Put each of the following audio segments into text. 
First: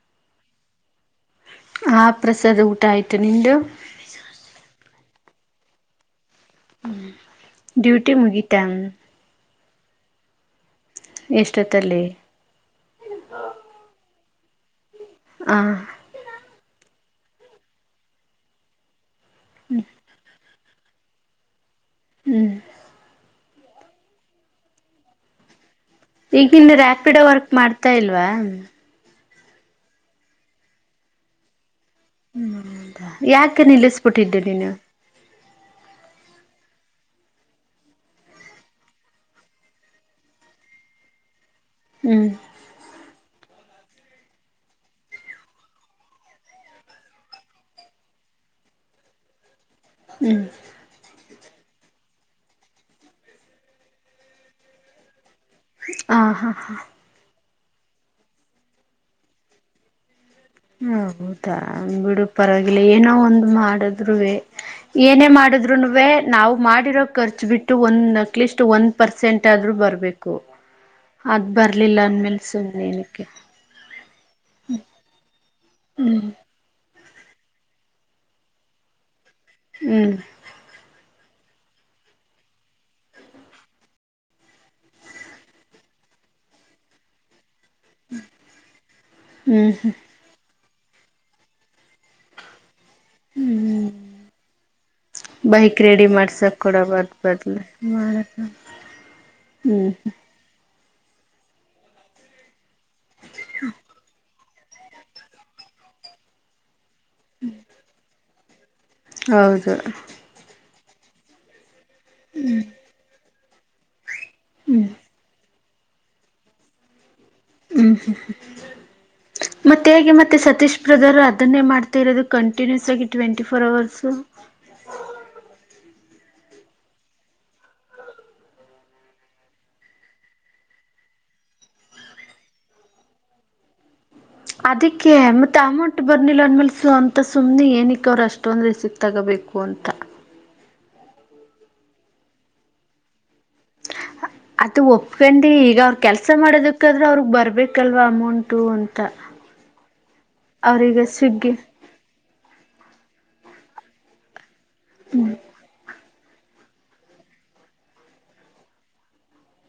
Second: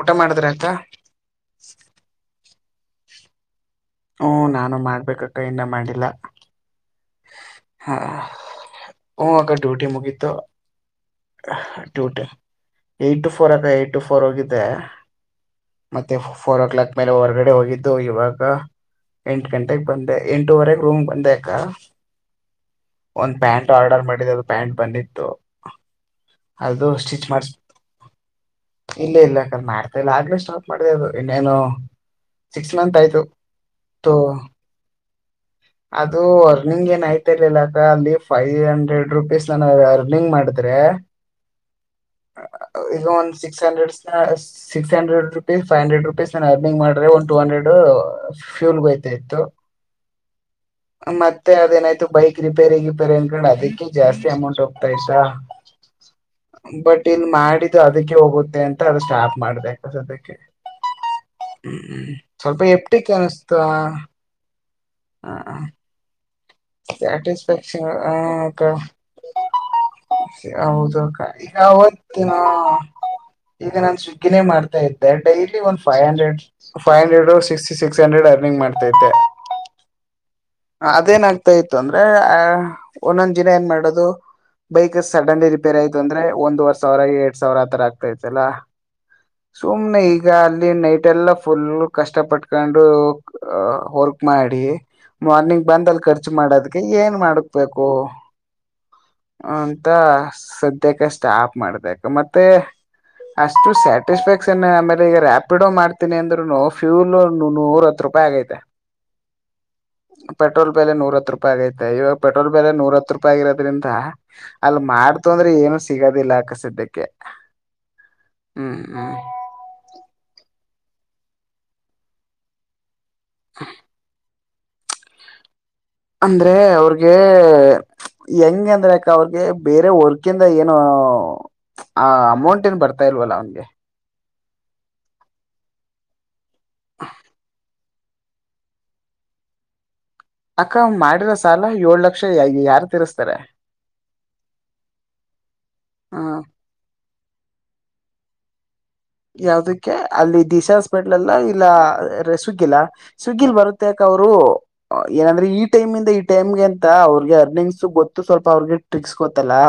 ಊಟ ಮಾಡಿದ್ರ ಅಂತಾ ಹಾ ಪ್ರಸಾದ ಊ ಹತಯತ ನಿಂದುು ಹ್ಮ ನಾನು ಮಾಡ್ಬೇಕಕ್ಕ ಇನ್ನ ಮಾಡಿಲ್ಲ ಹ ಡ್ಯೂಟಿ ಮುಗಿತನ್ ಹ್ಮ ಅಕ್ಕ ಡ್ಯೂಟಿ ಮುಗೀತ ಎಷ್ಟೊತ್ತಲ್ಲಿ ಟಟ ಎಟ್ ಟು ಫೋರ್ ಅ ಏಟು ಪರೋಗಿದೆ ಹ ಮತ್ತೆ ಫೋರ್ ಓ ಕ್ಲಾಕ್ ಆ ಮೇಲೆ ಹೊರ್ಗಡೆ ಹೋಗಿದ್ದು ಇವಾಗ ಎಂಟು ಗಂಟೆಗೆ ಬಂದ ಎಂಟವರೆಗೆ ರೂಮ್ ಒಂದಕ್ಕ ಹ್ಮ್ ಒಂದು ಪ್ಯಾಂಟ ಆರ್ಡರ್ ಮಾಡಿದ್ದ ಅದು ಪ್ಯಾಂಟ್ ಬಂದಿತ್ತು ಈಗಿಂದ ಅದು ರಾಪಿಡ ಸ್ಟಿಚ್ ವರ್ಕ್ ಮಾಡ್ಸ್ ಮಾಡ್ತಾ ಇಲ್ವಾ ಯಾಕ್ರ ಮಾಡ್ತಾ ಇಲ್ಲ ಆಗ್ಲೇ ಸ್ಟಾಪ್ ಮಾಡಿದೆ ಅದು ಇನ್ನೇನು ಸಿಕ್ಸ್ ಮಂತ್ ಹ್ಮ ಆಯ್ತು ಯಾಕೆ ನಿಲ್ಲಿಸಬಿಟ್ಟಿದ್ದೆ ನೀನು ಅದು ಅರ್ನಿಂಗ್ ಏನ್ ಯ್ತಿ ಇರ್ಲಿಲ್ಲ ಅಕ್ಕ ಅಲ್ಲಿ ಫೈವ್ ಹಂಡ್ರೆಡ್ ರುಪೀಸ್ ನಾನ ಅರ್ನಿಂಗ್ ಮಾಡಿದ್ರೆ ಹ್ಮ್ ಇನ್ six hundred six hundred rupees five hundred rupees ನ ಅರ್ನಿಂಗ್ ಮಾಡ್ರೆ ಒನ್ ಟೂ ಹಂಡ್ರೆಡ್ ಫ್ಯೂಲ್ ಗೋಯ್ತ ಇತ್ತು ಹ್ಮ್ ಮತ್ತ ಅದೇನಾಯ್ು ಬೈಕ್ ರಿಪೇರಿ ರಿಪೇರಿ ಅನ್ಕೊಂಡು ಅದಕ್ಕೆ ಜಾಸ್ತಿ ಅಮೌಂಟ್ ಹೋಗ್ತಾ್ತಾ ಹ ಹಾ ಹಾ ಬಟ್ ಇಲ್ಲಿ ಮಾಡಿ ಅದಕ್ಕೆ ಹೋಗುತ್ತೆ ಅಂತ ಅದು ಸ್ಟಾಫ್ ಮಾಡ್ಬೇಕ ಸದಕ್ಕೆ ಹೌದಾ ಬಿಡು ಸ್ವಲ್ಪ ಪರವಾಗಿಲ್ಲ ಎಪ್ಟಿಕ್ ಏನೋ ಒಂದ್ ಅನಿಸ್ತು ಮಾಡಿದ್ರು ಏನೇ ಆ, ಮಾಡುದ್ರುನುೇ ನಾವು ಮಾಡಿರೋ ಖರ್ಚು ಬಿಟ್ಟು ಸ್ಯಾಟಿಸ್ಫ್ಯಾಕ್ಷನ್ ಆ, ಒಂದು ಅಟ್ಲೀಸ್ಟ್ ಕ- ಒಂದು ಪರ್ಸೆಂಟ್ ಆದರೂ ಬರಬೇಕು ಹೌದು ಅಕ್ಕ. ಅದು ಈಗ ಬರಲಿಲ್ಲ ಅಂದಮೇಲೆಸ ಏನಕ್ಕೆ ಹ ಕ್ಕಿನೇ ಮಾಡ್ತಾ ಇದ್ದೆ ಡೈಲಿ ಒಂದ್ ಫೈವ್ ಹ್ಮ್ hundred five hundred six six hundred earning ಮಾಡ್ತೈತೆ ಹ್ಮ್ ಅದೇನ್ ಆಗ್ತಾ ಇತ್ತು ಅಂದ್ರೆ ಆ ಒಂದೊಂದ್ ದಿನ ಏನ್ ಮಾಡೋದು ಬೈಕ್ ಸಡನ್ಲಿ ರಿಪೇರ್ ಆಯ್ತು ಅಂದ್ರೆ ಒಂದ ವರ್ಷ ಅವರಾಗಿ ಎಡ್ ಸಾವಿರ ಹತ್ರ ಆಗ್ತಾ ಇತೆ ಅಲ್ಲ ಹ್ಮ್ ಹ್ಮ್ ಸುಮ್ನೆ ಈಗ ಅ ನೈಟ್ ಎಲ್ಲಾ ಫುಲ್ ಕಷ್ಟ ಪಟ್ಕೊಂಡ ವರ್ಕ್ ಮಾಡಿ ನನಗ್ ಬೈಕ್ ಬಂದಲ್ಲಿ ರೆಡಿ ಖರ್ಚು ಮಾಡ್ಸಕ್ ಕೂಡ ಮಾಡೋದ್ಕ್ಕೆ ಬದ್ ಏನ್ ಬದ್ಲು ಮಾಡಕ್ಬೇಕು ಅಂತ ಹ್ಮ್ ಸದ್ಯಕ್ಕೆ ಸ್ಟಾಪ್ ಮಾಡ್ಬೇಕ ಮತ್ತೆ ಅಷ್ಟು ಸಟಿಸ್ಫಕ್ ಆಮೇಲೆ ಈಗ ರಾಪಿಡ್ೋ ಮಾಡ್ತೀಿ ಅಂದ್ರುೋ ಫ್ಯೂಲ್ ನೂರತ್ತ್ತು ರೂಪಾಯಿ ಆಗೈತಿ [inaudible] ಹೌದು ಪೆಟ್ರೋಲ್ ಪಹಲೆ ನೂರತ್ತು ರೂಪಾಯಿ ಆಗೈತಿ ಇವಾಗ ಪೆಟ್ರೋಲ್ ಬೆಲೆ ನೂರ ಹತ್ ರೂಪಾಯಿ ಆಗರೋದ್ರಿಂದ ಅಲ್ಲಿ ಮಾಡ್ತು ಅಂದ್ರೆ ಏನು ಸಿಗೋದಿಲ್ಲ ಆಕ್ಕಸಿದ್ದ್ಯಕ್ಕೆ ಹ್ಮ್ ಹ್ಮ್ ಹ್ಮ್ ಮತ್ತೆ ಹೇಗೆ ಮತ್ತೆ ಸತೀಶ್ ದರು ಅದನ್ನೇ ಮಾಡ್ತಾ ಇರೋದು ಕಂಟಿನ್ಯೂಸ್ ಆಗಿ ಟ್ವೆಂಟಿಫೋರ್ ಅವವರ್ಸ ಅಂದ್ರೆ ಅವ್ರಗೆ ಹೆಂಗ ಅಂದ್ರೆ ಅಕ ಅವ್ರಗೆ ಬೇರೆ ವರ್ಕಿಂದ ಏನು ಆ ಅಮೌಂಟ್ ಏನ್ ಬರ್ತಾ ಇಲ್ವಲ್ಲ ಅವನ್ಿಗೆ ಅದಕ್ಕೆ ಮತ್ತೆ ಅಮೌಂಟ್ ಬರ್ನಿಲ್ಲ ಅಂದ್ಮೇಲ್ ಫ ಅಂತ ಸುಮ್ಮಿ ನ ಸಿಕ್ಕ ಅವ್ರ ಅಷ್ಟೊಂದ್ರೆ ಸಿಕ್ ತಗಬೇಕು ಅಂತ ಅಕ್ಕ ಮಾಡಿರೋ ಸಾಲ ಏಳ ಲಕ್ಷ ಯಾರು ತರ್ಸ್ತಾರೆ ಅದು ಒಪ್ಕಂಡಿ ಈಗ ಅವ್ರ ಕೆಲ್ಸ ಹ್ಮ ಮಾಡೋದಕ್ಕಾದ್ರೆ ಅವ್ರಗ್ ಬರ್ಬೇಕ ಕಲ್ವ ಮೌಂಟೂನ್ ಯಾವದಕ್ಕೆ ಅಲ್ಲಿ ದಿಶಾ ಹಾಸ್ಪೆಟ್ಲ್ ಎಲ್ಲ ಸ್ವಿಗ್ಗಿ ಇಲ್ಲ ರೆಸ್ ಸುಗ್ಗಿಲಾ ಸುಗ್ಗಿಲ್ ಬರುತ್ತಕ ಅವರು ಏನಂದ್ರೆ ಈ ಟೈಮ್ಂದ ಇ ಟೈಮ್ಗೆ ಎಂತ ಅವ್ರಿಗೆ ಅರ್ನಿಂಗ್ಸ್ ಗೊತ್ತು ಸ್ವಲ್ಪ ಅವ್ರ ಟ್ರಿಕ್ಸ್ ಗೊತ್ತಲ್ಲಾ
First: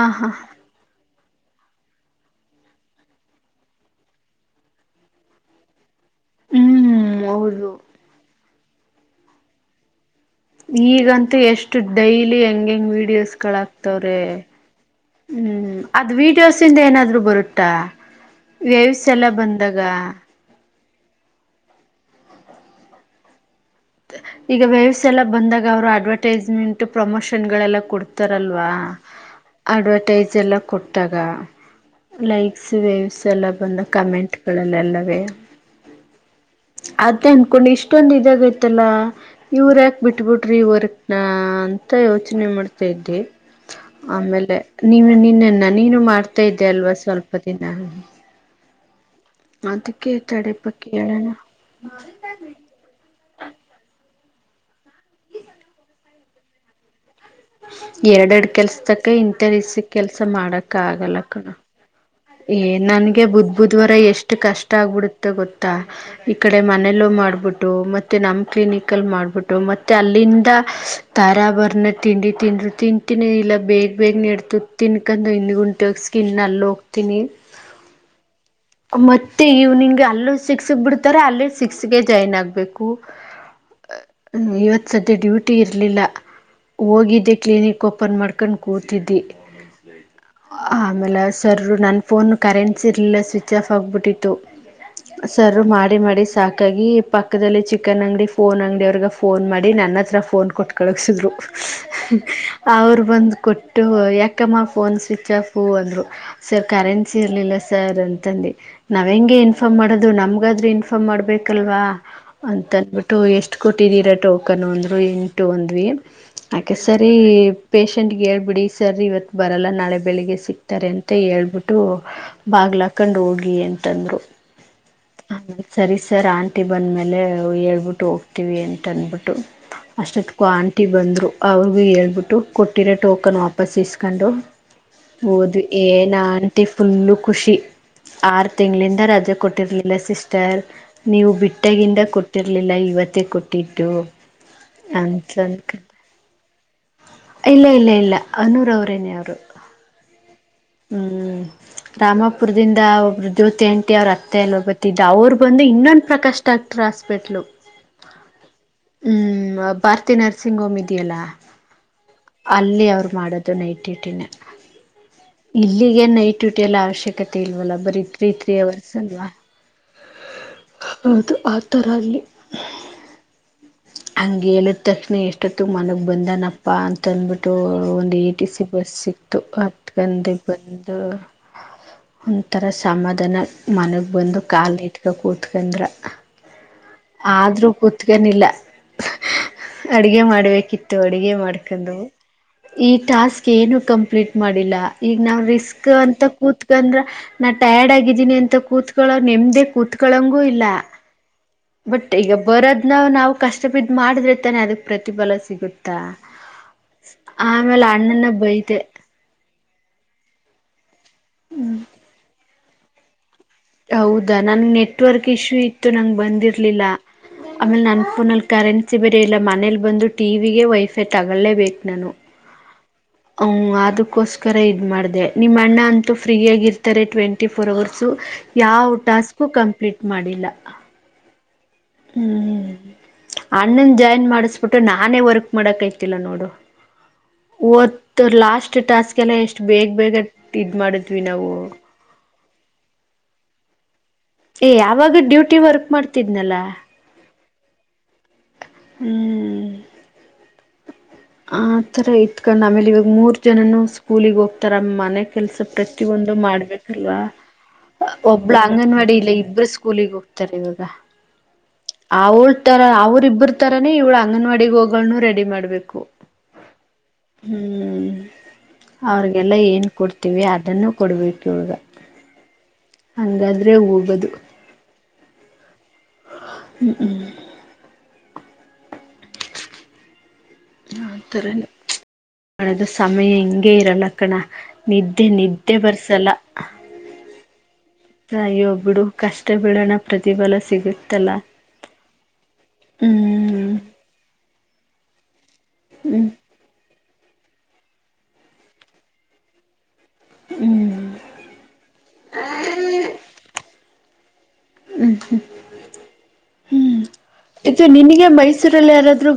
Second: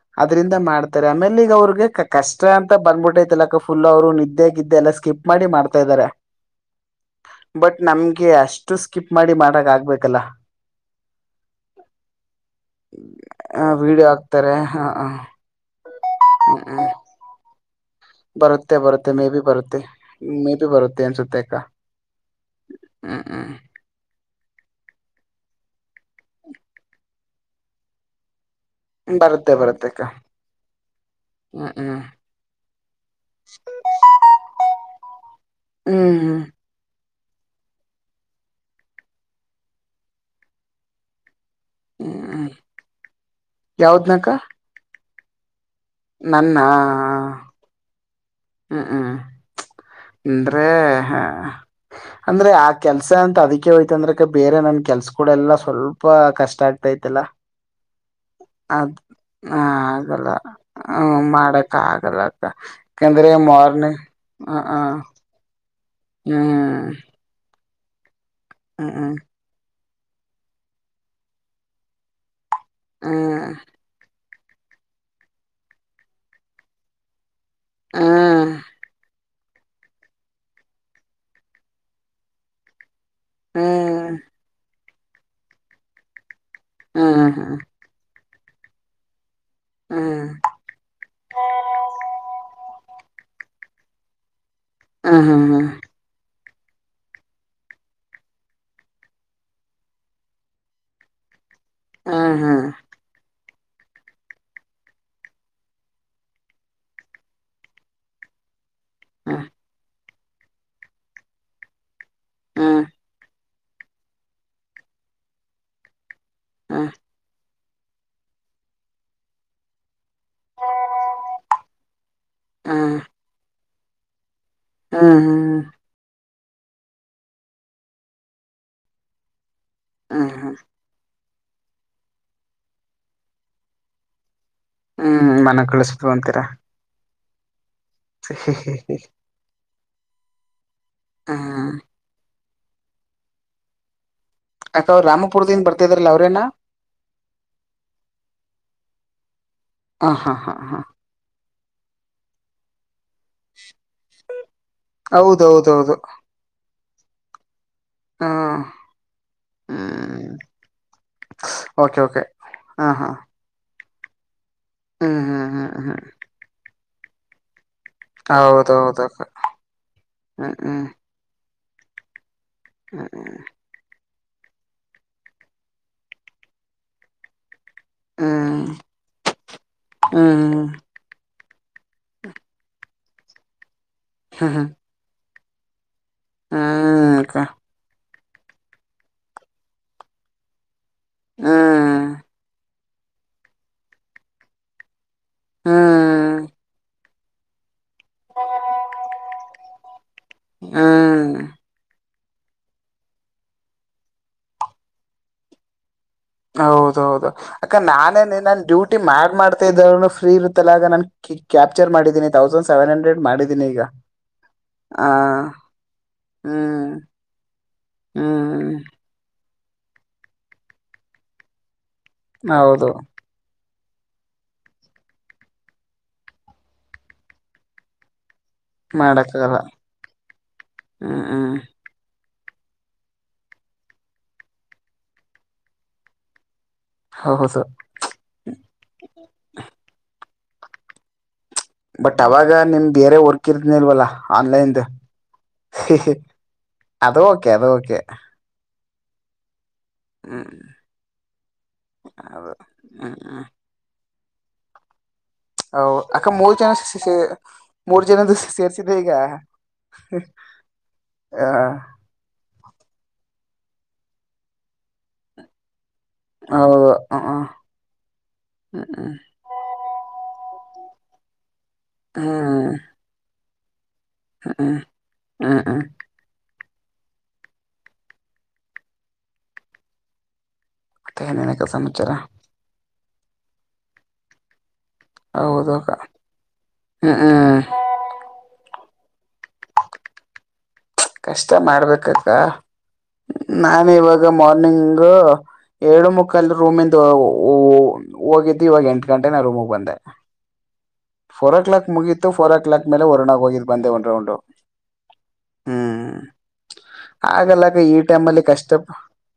ಆ ಹಾ ಅದ್ರಿಂದ ಮಾಡ್ದ ಎಮ ಎಲ್ ಈಗ ಅವ್ರಿಗೆ ಕಷ್ಟ ಅಂತ ಬಂದ್ಬಿಟ್ಟೈತಿಲ್ಲ ಫುಲ್ ಅವರು ನಿದ್ದೆಗಿದ್ದೆ ಎಲ್ಲ ಸ್ಕಿಪ್ ಮಾಡಿ ಮಾಡ್ತಾ ಇದ್ದಾರೆ ಹ್ಮ್ ಹೌದು ಬಟ್ ನಮ್ಗೆ ಅಷ್ಟ ಅಷ್ಟು ಸ್ಕಿಪ್ ಮಾಡಿ ಮಾಡಕ್ ಆಗ್ಬೇಕಲ್ಲ ಈಗಂತೂ ಎಷ್ಟು ಡೈಲಿ ಹೆಂಗ ಹೆಂಗ್ ಹ ವಿಡಿಯೋ ವೀಡಿಯೋಸ್ಗಳಾಗಕ್ತವ್ರೆ ಹಾಕ್ತಾರೆ ಹ ಹ್ಮ್ ಅದ್ ವಿಡಿಯೋಸ ಇಂದ ಏನಾದ್ರು ಬರುತ್ ತ್ತಾ ಬರುತ್ತೆ ಬರುತ್ತೆ ಮೇಬಿ ಬರುತ್ತೆ ಮೇಬಿ ಬರುತ್ತೆ. ತೆ ಅನ್ಸುತ್ತೆ ಅಕ್ಕಾ ಹ್ಮ್ ಹ್ಮ್. ಈಗ ವೇವ್ಸ್ ಎಲ್ಲ ಬಂದಾಗ ಅವ್ರು ಅಡ್ವರ್ಟೈಸ್ಮೆಂಟ್ ಪ್ರಮೋಷನ್ ಗಳೆಲ್ಲ ಕೊಡ್ತಾರಲ್ವ. ವಾ ಬರುತ್ತೆ ಬರುತ್ತೆ ಅಕ್ಕ ಅಡ್ವಟೈಸ್ ಎಲ್ಲ ಕೊಟ್ಟಾಗ ಹ್ಮ್ ಹ್ಮ್ ಲೈಕ್ಸ್ ವೇವ್ಸ್ ಎಲ್ಲ ಬಂದ ಕಮೆಂಟ್ ಗಳಲ್ಲಲ್ಲ. ವೆ ಹ್ಮ್ ಹ್ಮ ಅದ ಅಂದ್ಕೊಂಡೇ ಇಷ್ಟೊಂದ್ ಇದ್ದಾವೆ ಮತ್ತಲ್ಲಾ ಇವ್ರ ಯಾಕ ಬಿಟ್ಬಿಟ್ರಿ ಇವರ್ಕ್ ನ. ಅ ಹ್ಮ್ ಯೋಚನೆ ಹ್ಮ್ ಮಾಡ್ತಾ ಇದಿ ಯಾವ್ದನಕ್ಕ ಆಮೇಲೆ ನೀವ್ ನೀ. ನಿನ್ನ ನೀನು ಮಾಡ್ತಾ ಇದ್ದೆ ಅಲ್ವಾ ಸ್ವಲ್ಪ ದಿನ. ಹ್ಮ ಹ್ಮ ಅದಕ್ಕೆ ಅಂದ್ರೆ ತಡೆಪಕ್ಕೆ ಹ ಹೇಳೋಣ ಅಂದ್ರೆ ಆ ಕೆಲ್ಸ ಅಂತ ಅದಕ್ಕೆ ಹೋಯ್ತಂದ್ರೆ. ಗ ಬೇರೆ ನನ್ ಕೆಲ್ಸ ಕೂಡ ಎಲ್ಲಾ ಸ್ವಲ್ಪ ಕಷ್ಟ ಆಗ್ತಾತಿಲ್ಲ. ಎರಡ್ ಎರಡ್ ಕೆಲ್ಸದಪೇ ಹ ಇಂಟರಿಸ್ ಕೆಲ್ಸ ಆಗಲ್ಲ ಮಾಡಕ ಹ ಆಗಲ್ಲ ಕಣ ಮಾಡಕ್ ಆಗಲ್ಲ ಅಕ್ಕ ಹ ಗೆ ಯಾಕಂದ್ರೆ ಬುದ್ ಬುದ್ ಬುದ್ ವಾರ ಮಾರ್ನಿಂಗ್ ಎಷ್ಟು ಕಷ್ಟ ಹ ಆಗ್ಬಿಡುತ್ತೆ ಗೊತ್ ತಾ ಈ ಕಡೆ ಹ್ಮ್ ಮನೇಲೂ ಮಾಡ್ಬಿಟ್ ಟೂ ಮತ್ ಮತ್ತೆ ನಮ್ಮ್ ಕ್ಲಿನಿಕ್ ಅಲ್ಲಿ ಹ್ಮ್ ಮಾಡ್ಬಿಟ್ಟು ಮತ್ತೆ. ತೆ ಅಲ್ಲಿಂದ ತರಾಬರ್ನೆ ತಿಂಡಿ. ತಿಂದ್ರು ತಿಂತಿನ ಹ್ಮ್ ಇಲ್ಲ ಬೇಗ ಬೇಗ ನಡ್ ತ ತಿನ್ ಕಂದು ಇಲ್ [unintelligible] ಸ್ಕಿನ್ ನಲ್ಲೋೋಗ ತಿನ್ನಿ ಹ್ಮ್ ಮ್ ಮತ್ತೆ ಈವ್ನಿಂಗ್ ಅಲ್ಲೂ ಸಿಕ್ಸ್ ಗೆ ಬಿಡ್ತಾರೆ ಅಲ್ಲೇ ಸಿಕ್ಸ್ಗೆ ಜಾಯ್ನ್ ಆಗಬೇಕು. ಹ್ಮ್ ಸದ್ಯ ಡ್ಯೂಟಿ ಇಲಿಲ್ಲ. ಹ್ಮ್ ಹೋಗಿದ್ದೆ ಹ್ಮ್ ಹ್ಮ್ ಕ್ಲಿನಿಕ್ ಓಪನ್ ಮಾಡ್ಕ ಕಂಡ್ ಕೂತಿದ್ದಿ ಆಮೇಲೆ ಸರ್ ಅವನ್ನು ಕರೆನ್ಸ್ ಇರ್ಲಿಲ್ಲ ಸ್ವಿಚ್ ಆಫ್ ಆಗಿಬಿಟ್ಟಿತ್ತು. ಹ್ಮ್ ಸರ್ ಹ್ಮ್ ಮಾಡಿ ಮಾಡಿ ಸಾಕ ಹಾಗಾಗಿ ಪಕ್ಕದಲ್ಲಿ ಚಿಕನ್ ಅಂಗಡಿ ಫೋನ್ ಅಂಗಡಿ ಅವ್ರಗೆ ಫೋನ್ ಮಾಡಿ ನನ್ನ ಹತ್ರ ಫೋನ್ ಕೊಟ್ಟು ಕಳಗ್ಸಿದ್ರು ಹ್ಮ್ ಹ್ಮ್ ಹ್ಮ್ ಅವರು ಬಂದು ಕೊಟ್ಟ ಯಾಕಮ್ಮ ಫೋನ್ ಸ್ವಿಚ್ ಆಫು ಅಂದರು ಸರ್ ಕರೆನ್ಸಿ ಇರ್ಲಿಲ್ಲ ಸರ್ ಅಂತಂದೇ ನಾವ್ ಹೆಂಗೆ ಇನ್ಫಾರ್ಮ್ ಮಾಡೋದು ಅದು ನಮ್ಗಾದ್ರೆ ಇನ್ಫಾರ್ಮ್ ಮಾಡ್ಬೇಕಲ್ವಾ ಹ್ಮ್ ಹ್ಮ್ ಹ್ಮ್ ಹ್ಮ್ ಅಂತನ್ಬಿಟ್ಟು ಎಷ್ಟು ಕೊಟ್ಟಿದೀರ ಟೋಕನ್ ಅಂದ್ರು ಎಂಟು ಅಂದ್ವಿ [unintelligible] ಸರಿ ಪೇಷೆಂಟ್ಗೆ ಹೇಳ್ಬಿಡಿ ಸರ್ ಇವತ್ತು ಬರಲ್ಲ ನಾಳೆ ಬೆಳಿಗ್ಗೆ ಸಿಗ್ತಾರೆ ಅಂತ ಹೇಳ್ಬಿಟ್ಟು ಬಾಗ್ಲಾಕೊಂಡ್ ಹೋಗಿ ಅಂತ ತಂದರು ಹ್ಮ್ ಹ್ಮ್ ಹಾ ಹ್ಮ್ ಸರಿ ಸರ್ [unintelligible] ಆಂಟಿ ಬಂದಮೇಲೆ ಹೇಳ್ಬಿಟ್ಟು ಹೋಗ್ತೀವಿ ಅಂತನ್ಬಿಟ್ಟು ಅಷ್ಟೊತಿಗೆ ಆಂಟಿ ಬಂದರು ಅವ್ರಿಗು ಹೇಳ್ಬಿಟ್ಟು ಕೊಟ್ಟಿರೋ ಟೋಕನ್ ವಾಪಸ್ ಇಸ್ಕೊಂಡು ಹ್ಮ್ [unintelligible] ಏನ್ ಅಂತೀರಾ ಆಂಟಿ ಫುಲ್ಲು ಖುಷಿ ಆರು ತಿಂಗಳಿಂದ ರಜೆ ಕೊಟ್ಟಿರ್ಲಿ ಸಿಸ್ಟರ್ ನೀವು ಹ್ಮ್ ಬಿಟ್ಟಗಿಂದ ಕೊಟ್ಟ ಕೊಟ್ಟಿರ್ಲಿಲ್ಲ ಇವತ್ತೇ ಕೊಟ್ಟಿದ್ದು ಅಕ್ಕಾ ಅವ್ರ ಅಂತ ರಾಮಪುರದಿಂದ ಅಂದ್ಕೊಂಡು. ಬರ್ತಿದ್ರಲ್ಲ ಅವ್ರೇನ ಇಲ್ಲ ಇಲ್ಲ ಇಲ್ಲ ಅನೂರ್ ಅವರೇನೇ ಅವರು ಹಾ ಹ ಹಾ ಹಾ ಹ್ಮ್ ರಾಮಪುರದಿಂದ ಅವ್ರು ಜ್ಯೋತಿ ಆಂಟಿ ಅವ್ರರುತ್ತೆ ಬತಿದ್ದ ಅವರು ಬಂದು ಹೌದೌದೌದು ಇನ್ನೊಂದು ಪ್ರಕಾಶ್ ಡಾಕ್ಟರ್ [unintelligible] ಹ್ಮ್ ಹ್ಮ್ ಭಾರತಿ ಹ್ಮ್ ನರ್ಸಿಂಗ್ ಹೋಮ್ ಇದೆಯಲ್ಲ ಓಕೆ ಓಕೆ [inaudible] ಹಾ ಅಲ್ಲಿ ಹಾ ಅವ್ರು ಮಾಡೋದು ನೈಟ್ [unintelligible] ಹ್ಮ್ ಹ್ಮ್ ಹ್ಮ್ ಹ್ಮ್ ಇಲ್ಲಿಗೆೇ ನೈಟ್ ಡ್ಯೂಟಿ ಎಲ್ಲ ಅವಶ್ಯ ಕತ ವಲಬ ತ್ರೀ ತ್ರೀ ಅವರ್ಸ್ ಹೌದೌದು ಅಲ್ವಾ ಹ್ಮ್ ಹೌದು ತರಾಗಿ ಹ್ಮ ಹಂಗೆ ಹೇಳಿದ ತಕ್ಷಣ ಎಷ್ಟೊತ್ತು ಮನಗೆ ಬಂದನಪ್ಪ ಅಂತಂದ್ಬಿಟ್ಟು ಒಂದು ಎ ಟಿ ಸಿ ಹ್ಮ್ ಬಸ್ ಸಿಕ್ತು ಅ ಬಂದು ಹ್ಮ್ ಬಂದು ಒಂತರಸ ಶಮ್ಮಧನ ಮನೆಗ್ ಬಂದು ಕಾಲು ಇಟ್ಕ ಕೂ ಉಕಧ್ರ ಹ್ಮಕ ತ್ಕನಿಲ್ಲ ಅಡಗೆ ಮಾಡ್ಬೇಕಿತ್ತು ಮ ಅಡುಗೆ ಹ್ಮ್ ಮಾಡ್ಕೊಂಡವು ಈ ಟಾಸ್ಕ್ ಏನು ಕಂಪ್ಲೀಟ್ ಮಾಡಿಲ್ಲ ಈಗ ನಾವ ರಿಸ್ಕ್ ಅಂತ ಹ್ಮ್ ಕೂತ್ಕಂದ್ರ ನಾಟ್ಯಾಡ್ ಆಗಿ ೀನಿ ಅಂತ ಕೂತ್ಗಳು ನೆ್ದ ಕೂತ್ ಕಳಂಗೂ ಇಲ್ಲ ಹ್ಮ್ ಬಟ್ ಈಗ ಬರೋದ್ನ ನಾವು ಕಷ್ಟ ಬಿದ್ದ ಮಾಡಿದ್ರೆ ತಾನೆ ಅದಕ್ಕೆ ಪ್ರತಿಫಲ ಸಿಗುತ್ತೆ ಹೌದೌದು ಅಕ್ಕ ಅಣ್ಣನ ನಾನೇನ್ ನನ್ ಬೈದೆ ಡ್ಯೂಟಿ ಮಾಡ್ ಮಾಡ್ ಇದ ಫ್ರೀ ಇರುತ್ತೆ ನಾನು ಕ್ಯಾಪ್ಚರ್ ಮಾಡೀನಿ ತೌಸಂಡ್ ಸೆವೆನ್ ಹಂಡ್ರೆಡ್ ಮಾಡಿದ್ದನಿ ಹೌದಾ ನಂ ನೆಟ್ವರ್ಕ್ ಇಶ್ಯೂ ಇತ್ತು ನಂಗೆ ಬಂದಿರ್ಲಿಲ್ಲ ಹ್ಮ್ ಆಮೇಲೆ ನನ್ ಫೋನಲ್ಲಿ ಹ್ಮ್ ಕರೆನ್ಸಿ ಬರ ಇಲ್ಲ ಮನಲಿ ಬಂದು ಟಿವ ವಿಿಗೆ ವೈಫೈ ತಗೊೊಳ್ಳೇಬೇಕು ನಾನು ಹೌದು ಹ ಅದಕೋಸ್ಕರ ಇದ್ ಮಾಡ್ದ ನಿಮ್ಮ ಅಣ್ಣ ಅಂತೂ ಫ್ರೀ ಆಗ ಇರ್ತಾರೆ ಟ್ವೆಂಟಿ ಫೋರ್ ಅವರ್ಸು ಯಾವ ಟಾಸ್ಕು ಮಾಡಕ್ಕಾಗಲ್ಲ ಕಂಪ್ಲೀಟ್ ಮಾಡಿಲ್ಲ ಹ್ಮ್ ಹ್ಮ್ ಹ್ಮ್ ಅಣ್ಣನ್ ಜಾಯ್ನ್ ಮಾಡಿಸಬಿಟ್ಟು ನಾನೇ ವರ್ಕ್ ಮಾಡಕ್ತಿಲ್ಲ ನೋಡು ಹೌದು ಇತ್ತು ಲಾಸ್ಟ್ ಟಾಸ್ಕ್ ಎಲ್ಲ ಎಷ್ಟು ಬೇಗ ಬೇಗ ಇದ್ ಮಾಡಿದ್ವಿ ನಾವು ಬಟ್ ಅವಾಗ ನಿಮ್ ಬೇರೆ ವರ್ಕನಿಲ್ವಲ್ಲ ಏ ಯಾವಾಗ ಡ್ಯೂಟಿ ವರ್ಕ್ ಮಾಡ್ತಿದ್ನಲ್ಲ ಅದು ಓಕೆ ಅದು ಓಕೆ ಹ್ಮ್ ಹ್ಮ್ ಆ ಆ ತರ ಅದು ಇತ್ಕಂಡ್ ಆಮೇಲೆ ಇವಾಗ ಹ್ಮ್ ಮೂರ್ ಜನನು ಕೂಲಿಗೆ ಹೋಗ್ತಾರ ಮನೆ ಕೆಲ್ಸ ಅಕ್ಕ ಪ್ರತಿಯೊಂದು ಮೂರ್ ಜನ ಮಾಡ್ಬೇಕಲ್ವಾ ಮೂರ್ ಜನದ್ದು ಒಬ್ಳ ಸೇರ್ಸಿದೆ ಈಗ ಅಂಗನವಾಡಿ ಇಲ್ಲ ಇಬ್ಬ್ರ ಸ್ಕೂಲಿಗೆ ಹೋಗ್ತಾರೆ ಇವಾಗ ಹ ಆವಳ್ ತರ ಅವ್ರ ಇಬ್ಬರ ತರಾನೇ ಇವ್ಳ ಅಂಗನವಾಡಿಗೆ ಹೋಗುಗಳನ್ನು ರೆಡಿ ಮಾಡ್ಬೇಕು ಹೌದು ಹ್ಮ್ ಹ್ಮ್ ಹ್ಮ್ ಅವ್ರಿಗೆಲ್ಲ ಏನ್ ಕೊಡ್ತ ವಿ ಅದನ್ನು ಕೊಡಬೇಕು ಇವುಳಗ ಹಾ ಹ ಹಂಗಾದ್ರೆ ಹ ಹ್ಮ ಹ ಹಾ ಹ್ಮ್ ಹ್ಮ್ ಮತ್ತೆ ಆತರನೇ ಏನನಕ್ಕ ಸಮಾಚಾರ ಮಾಡೋದು ಸಮಯ ಹಿಂಗೆ ಇರಲಕ್ಕಣ ನಿದ್ದೆ ಹೌದು ನಿದ್ದೆ ಅಕ್ಕ ಬರ್ಸಲ್ಲ ಹ್ಮ್ ಹ್ಮ್ ತಯೊ ಬಿಡು ಕಷ್ಟ ಬಿಡೋಣ ಪ್ರತಿಫಲ ಸಿಗುತ್ತೆ ಕಷ್ಟ ಮಾಡ್ಬೇಕಕ್ಕ ಹ್ಮ್ ನಾನು ಇವಾಗ ಮಾರ್ನಿಂಗ್ ಹಾ ಏಳು ಹ್ಮ್ ಮುಕ್ಕಾಲ್ ರೂಮ ಹೋಗಿದ್ದು ಇವಾಗ ಎಂಟು ಗಂಟೆನ ರೂಮಗೆ ಬಂದೆ ಹ್ಮ್ ಫೋರ್ ಕ್ಲಾಕ್ ಮುಗೀತು ಫೋರ್ ಕ್ಲಾಕ್ ಮೇಲೆ ವರ್ಣ ಹೋಗಿದ್ ಬಂದೆ ಒನ್ ರೌಂಡ್ ಹ್ಮ್ ಹ್ಮ್ ಹಾಗಲ್ಲ ಇದು ಈ ನಿನಗೆ ಟೈಮ್ಲಕಷ್ಟ ಮೈಸೂರಲ್ಲಿ ಯಾರಾದ್ರೂ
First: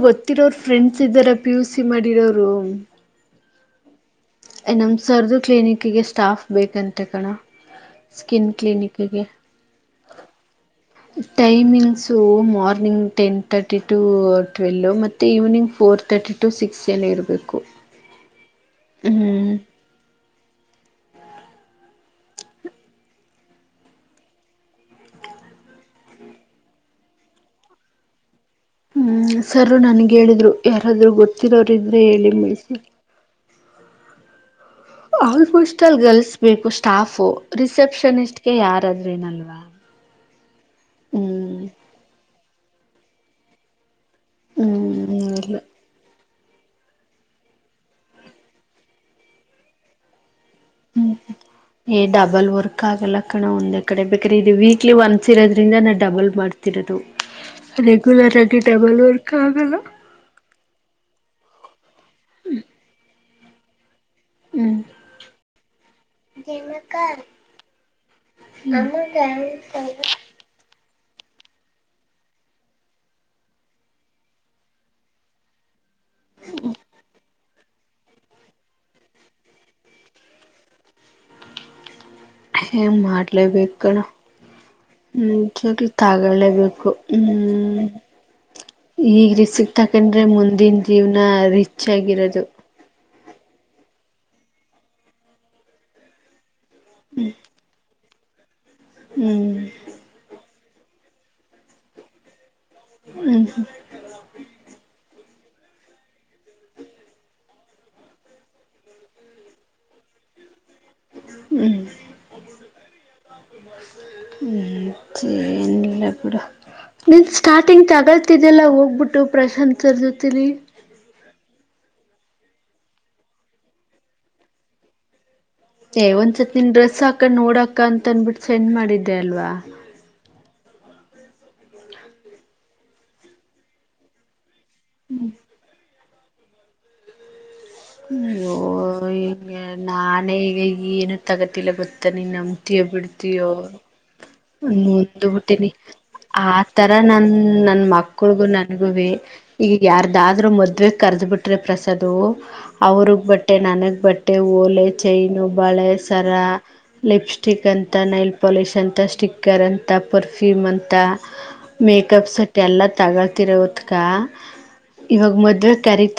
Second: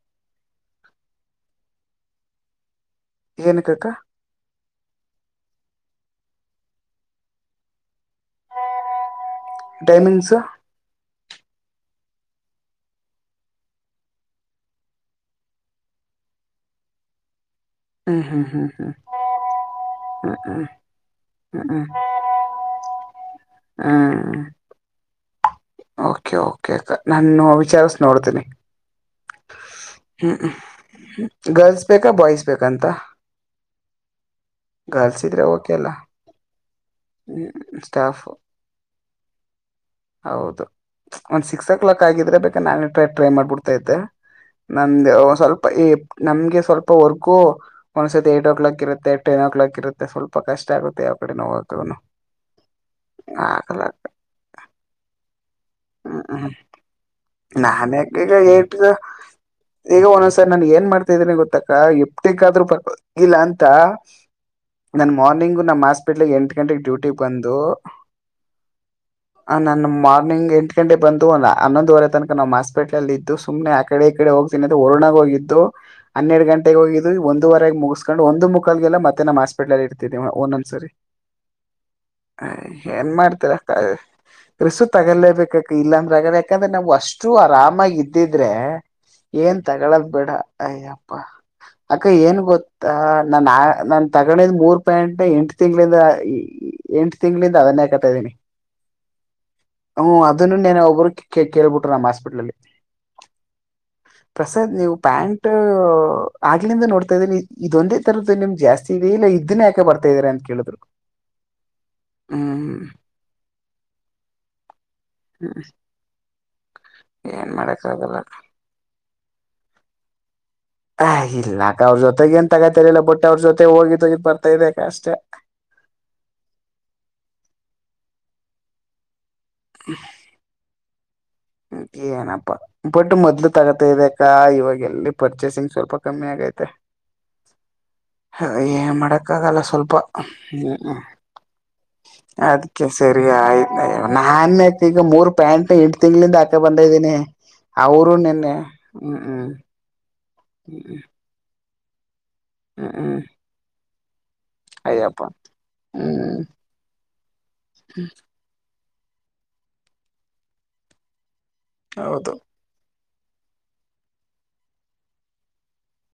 ಡರೋ ಏನಕ್ಕೆ ಅಕ್ಕ ನಮ್ಮ ಸರದು ಕ್ಲಿನಿಕಿಗೆ ಸ್ಟಾಫ್ ಬೇಕಂತೆ ಕಣ ಸ್ಕಿನ್ ಕ್ಲಿನಿಕಿಗೆ ಟೈಮಿಂಗ್ಸ್ ಟೈಮಲ್ಸ್ so morning ten thirty to twelve ಮತ್ತು evening four thirty to six ಏನ ಇರಬೇಕು ಹಾ ಹಾ ಹಾ ಹ್ಮ್ ಹ್ಮ್ ಹ್ಮ್ ಹ್ಮ್ ಹ ಕೆ ಕೆ ಅ ನಾನು ವಿಚಾರಸ ನೋಡ್ತೇನಿ ಹ್ಮ್ ಸರು ನನ್ಗೆ ಹೇಳಿದ್ರು ಯಾರಾದ್ರರು ಗೊತ್ತಿರೋರು ಗರ್ಲ್ಸ್ ಇದ್ರೆ ಬೇಕಾ ಹೇಳಿ ಬಾಯ್ಸ್ ಮಳಿಸಿ ಬೇಕಂತ ಗರ್ಲ್ಸ್ ಇದ್ರೆ ಓಕೆ ಅಲ್ಲ ಆಲ್ಫಸ್್ಟಲ್ ಗಲ್ಸ್ ಬುಸ್ ಸ್ಟಾಫೋ ಹ್ಮ್ ಸ್ಟಾಫ್ ರಿಸೆಪ್ಷನಿಸ್ಟ್ಗೆ ಯಾರಾದ್ರ ನಲ್ವಾ ಹೌದು ಹ್ಮ್ ನಾನ ಟ್ರೈ ಮಾಡ್ಿಡ್ತ ಇದ್ದತೆ ನಮ್ದ ಹ್ಮ್ ಇಲ್ಲ ಸ್ವಲ್ಪ ನಮ್ಗೆ ಸ್ವಲ್ಪ ವರ್ಕು ಒಂದ್ಸತಿ ಏಟು ಕ್ಲಾಕ್ ಇರುತ್ತೆ ಟೆನ್ ಕ್ಲಾಕ್ ಇರುತ್ತೆ ಸ್ವಲ್ಪ ಕಷ್ಟ ಆಗುತ್ತೆ ಆ ಕಡೆ ನೋದು ಹೇ ಡಬಲ್ ವರ್ಕ್ ಆಗಲ್ಲ ಕಣೋ ಒಂದ ಕಡೆ ಬೇಕ್ರೆ ಇ ವೀಕ್ಲಿ ಒನ್ [unintelligible] ಹ್ಮ್ ಹ್ಮ್ ನಾನ ಈಗ ರೆಗ್ಯುಲರ್ ಆಗಿ ಡಬಲ್ ವರ್ಕ್ ಆಗಲ್ಲ ಈಗ ಒಂದೊಂದ್ಸರಿ ನಾನು ಏನ್ ಮಾಡ್ತಾದ್ದೀನಿ ಗೊತ್ತ [unintelligible] [unintelligible] ಇಲ್ಲ ಅಂತ [unintelligible] ಹ್ಮ್ ನನ್ನ ಮಾರ್ನಿಂಗ್ ನಮ್ಮ ಹಾಸ್ಪಿಟಲ್ ಎಂಟು ಗಂಟೆಗೆ ಡ್ಯೂಟಿ ಬಂದು ನನ್ ಮಾರ್ನಿಂಗ್ ಎಂಟು ಗಂಟೆ ಬಂದು ಒಂದು ಹನ್ನೊಂದುವರೆ ತನಕ ನಮ್ಮ್ ಹಾಸ್ಪಿಟ್ಲ್ ಇದ್ದು ಸುಮ್ನೆ ಆ ಕಡೆ ಈ ಕಡೆ ಹೋಗ್ತೀನಿ ವರುಳು ಹೋಗಿದ್ದು ಹನ್ನೆರಡು ಗಂಟೆಗೆ ಹೋಗಿದ್ದು ಒಂದುವರೆ ಮುಗಸ್ಕೊಂಡ್ ಒಂದು ಮುಖಾಲ್ಗೆಲ್ಲ ಮತ್ತೆ ನಮ್ಮ್ ಹಾಸ್ಪಿಟಲ್ ಅಲ್ಲೇ ಇರ್ತ ಒಂದೊಂದ್ಸರಿ ಏನ್ ಮಾಡ್ತೀರ ಮಾಡ್ಲೇಬೇಕು ಕಣ ರಿಸ್ಕ್ಯ್ಕ್ ತಗಲೇಬೇಕ ನಿಜವಾಗ್ಲೂ ಇಲ್ಲಾಂದ್ರಗ ಯಾಕಂದ್ರೆ ನಾವ್ ತಗೊಳ್ಳೇಬೇಕು ಅಷ್ಟು ಹ್ಮ್ ಆರಾಮಾಗಿ ಇದ್ದಿದ್ರೆ ಈಗ ಏನ್ ರಿಸಿಕ್ ತಗಳದ ತಕೊಂಡ್ರೆ ಬೇಡ ಮುಂದಿನ ಅಯ್ಯಪ್ಪ ಜೀವನ ರಿಚ್ ಅಕ್ಕ ಏನ್ ಆಗಿರೋದು ಗೊತ್ತಾ ನನ್ ಆ ನಾನ್ ತಗೊಂಡಿದ್ ಮೂರ್ ಪ್ಯಾಂಟ್ನ ಎಂಟು ತಿಂಗಳಿಂದ ಎಂಟ ತಿಂಗಳಿಂದ ಅದನೆ ಹಾಕೋತಿದೀನಿ ಹ್ಮ್ ಅದನ್ನು ನೆನ್ನೆ ಒಬ್ರು ಕೇಳ್ಬಿಟ್ಟ ನಮ್ಮ ಹಾಸ್ಪಿಟ್ಲ ಅಲ್ಲಿ ಹ್ಮ್ ಹ್ಮ್ ನೀವು ಪ್ಯಾಂಟ್ ಆಗ್ಲಿಂದ ನೋಡ್ತಾ ಇದೀನಿ ಇದೊಂದೇ ತರದ್ದು ನಿಮ್ ಜಾಸ್ತಿ ಇದೆ ಇಲ್ಲ ಇದನ್ನೇ ಯಾಕೆ ಬರ್ತಾ ಇದಾರೆ ಅಂತ ಕೇಳಿದ್ರು ಹ್ಮ್ [inaudible] ಹ್ಮ್ ಹ್ಮ್ ಹ್ಮ್ [unintelligible] ಬಿಡ ನೀನ್ ಏನ್ ಸ್ಟಾರ್ಟಿಂಗ್ ಮಾಡಕ್ ಆಗಲ್ಲ ತಗೊಳ್ತಿದ್ದಲ್ಲ ಹೋಗ್ಬಿಟ್ಟು ಪ್ರಶಾಂತ್ ಸರ್ ಜೊತೆಲ್ಲಿ ಹಾ ಇಲ್ಲಾಕ ಅವ್ರ ಜೊತೆಗ ನ್ ತಗತರಿಲ್ಲ ಬಟ್ಟ ಅವ್ರ ಜೊತೆ ಹೋಗಿದ್ ಹೋಗಿದ್ ಬರ್ತಾ ಇದ್ದಾ ಅಷ್ಟೆ ಹೇ ಒಂದ್ಸತ್ ನಿನ್ ಡ್ರೆಸ್ ಹಾಕ ನೋಡಾಕ್ಕ ಅಂತ ಅಂದನ್ಬಿಟ್ಟು ನಿನ್ ಸೆಂಡ್ ಮಾಡಿದ್ದೆ ಅಲ್ವಾ ಹ್ಮ್ ಏನಪ್ಪಾ ಬಟ್ ಮೊದ್ಲು ತಗತ ಇದೆಕ್ಕಾ ಇವಾಗ ಎಲ್ಲಿ ಪರ್ಚೇಸಿಂಗ್ ಸ್ವಲ್ಪ ಕಮ್ಮಿ ಆಗೈತೆ ಏನ್ ಮಾಡಕ್ ಆಗಲ್ಲ ಅಯ್ಯೋ ಸ್ವಲ್ಪ ನಾನೇ ಈಗ ಹ್ಮ್ ಏನು ತಗತಿಲ್ಲ ಗೊತ್ತ ನೀನ್ ನಂಬತಿಯೋ ಅದಕ್ಕೆ ಸರಿ ಬಿಡ್ತಯೋ ಆಯ್ತ [unintelligible] ಈಗ ಮೂರ್ ಪ್ಯಾಂಟ್ ತಿಂಗಳಿಂದ ಹಾಕ ಬಂದ ಆತರ ಇದ್ದೀನಿ ನನ್ ನನ್ ಅವರು ಮಕ್ಳಗೂ ನಿನ್ನೆ ನನ್ಗೂ ಹ್ಮ್ ಹ್ಮ್ ಈಗ ಯ ಆದ್ರೂ ಮದ್ವೆ ಕರ್ದ್ ಬಿ್ರೆ ಪ್ರ ಅದು ಹ್ಮ್ ಹ್ಮ್ ಅವ್ರಗ್ ಬಟ್ಟೆ ನನಗ್ ಬಟ್ಟೆ ಓಲೆ ಅಯ್ಯಪ್ಪ ಚೈನು ಬಳೆ ಸರ ಹ್ಮ್ ಲಿಪ್ಸ್ಟಿಕ್ ಅಂತ ನೈಲ್ ಪೊಾಲೀಶ್ ಅಂತ ಸ್ಟಿಕ್ಕರ್ ಅಂತ ಪರ್ಫ್ಯೂಮ್ ಅಂತ ಹೌದು ಮೇಕಪ್ ಸಟ್ಯಲ್ಲ ತಗೊಳ್ತಿರೋ ಹೊತ್ಕ ಇವಾಗ ಮದ್ೆ ಕ್ಯರೆಕ್ಟರ್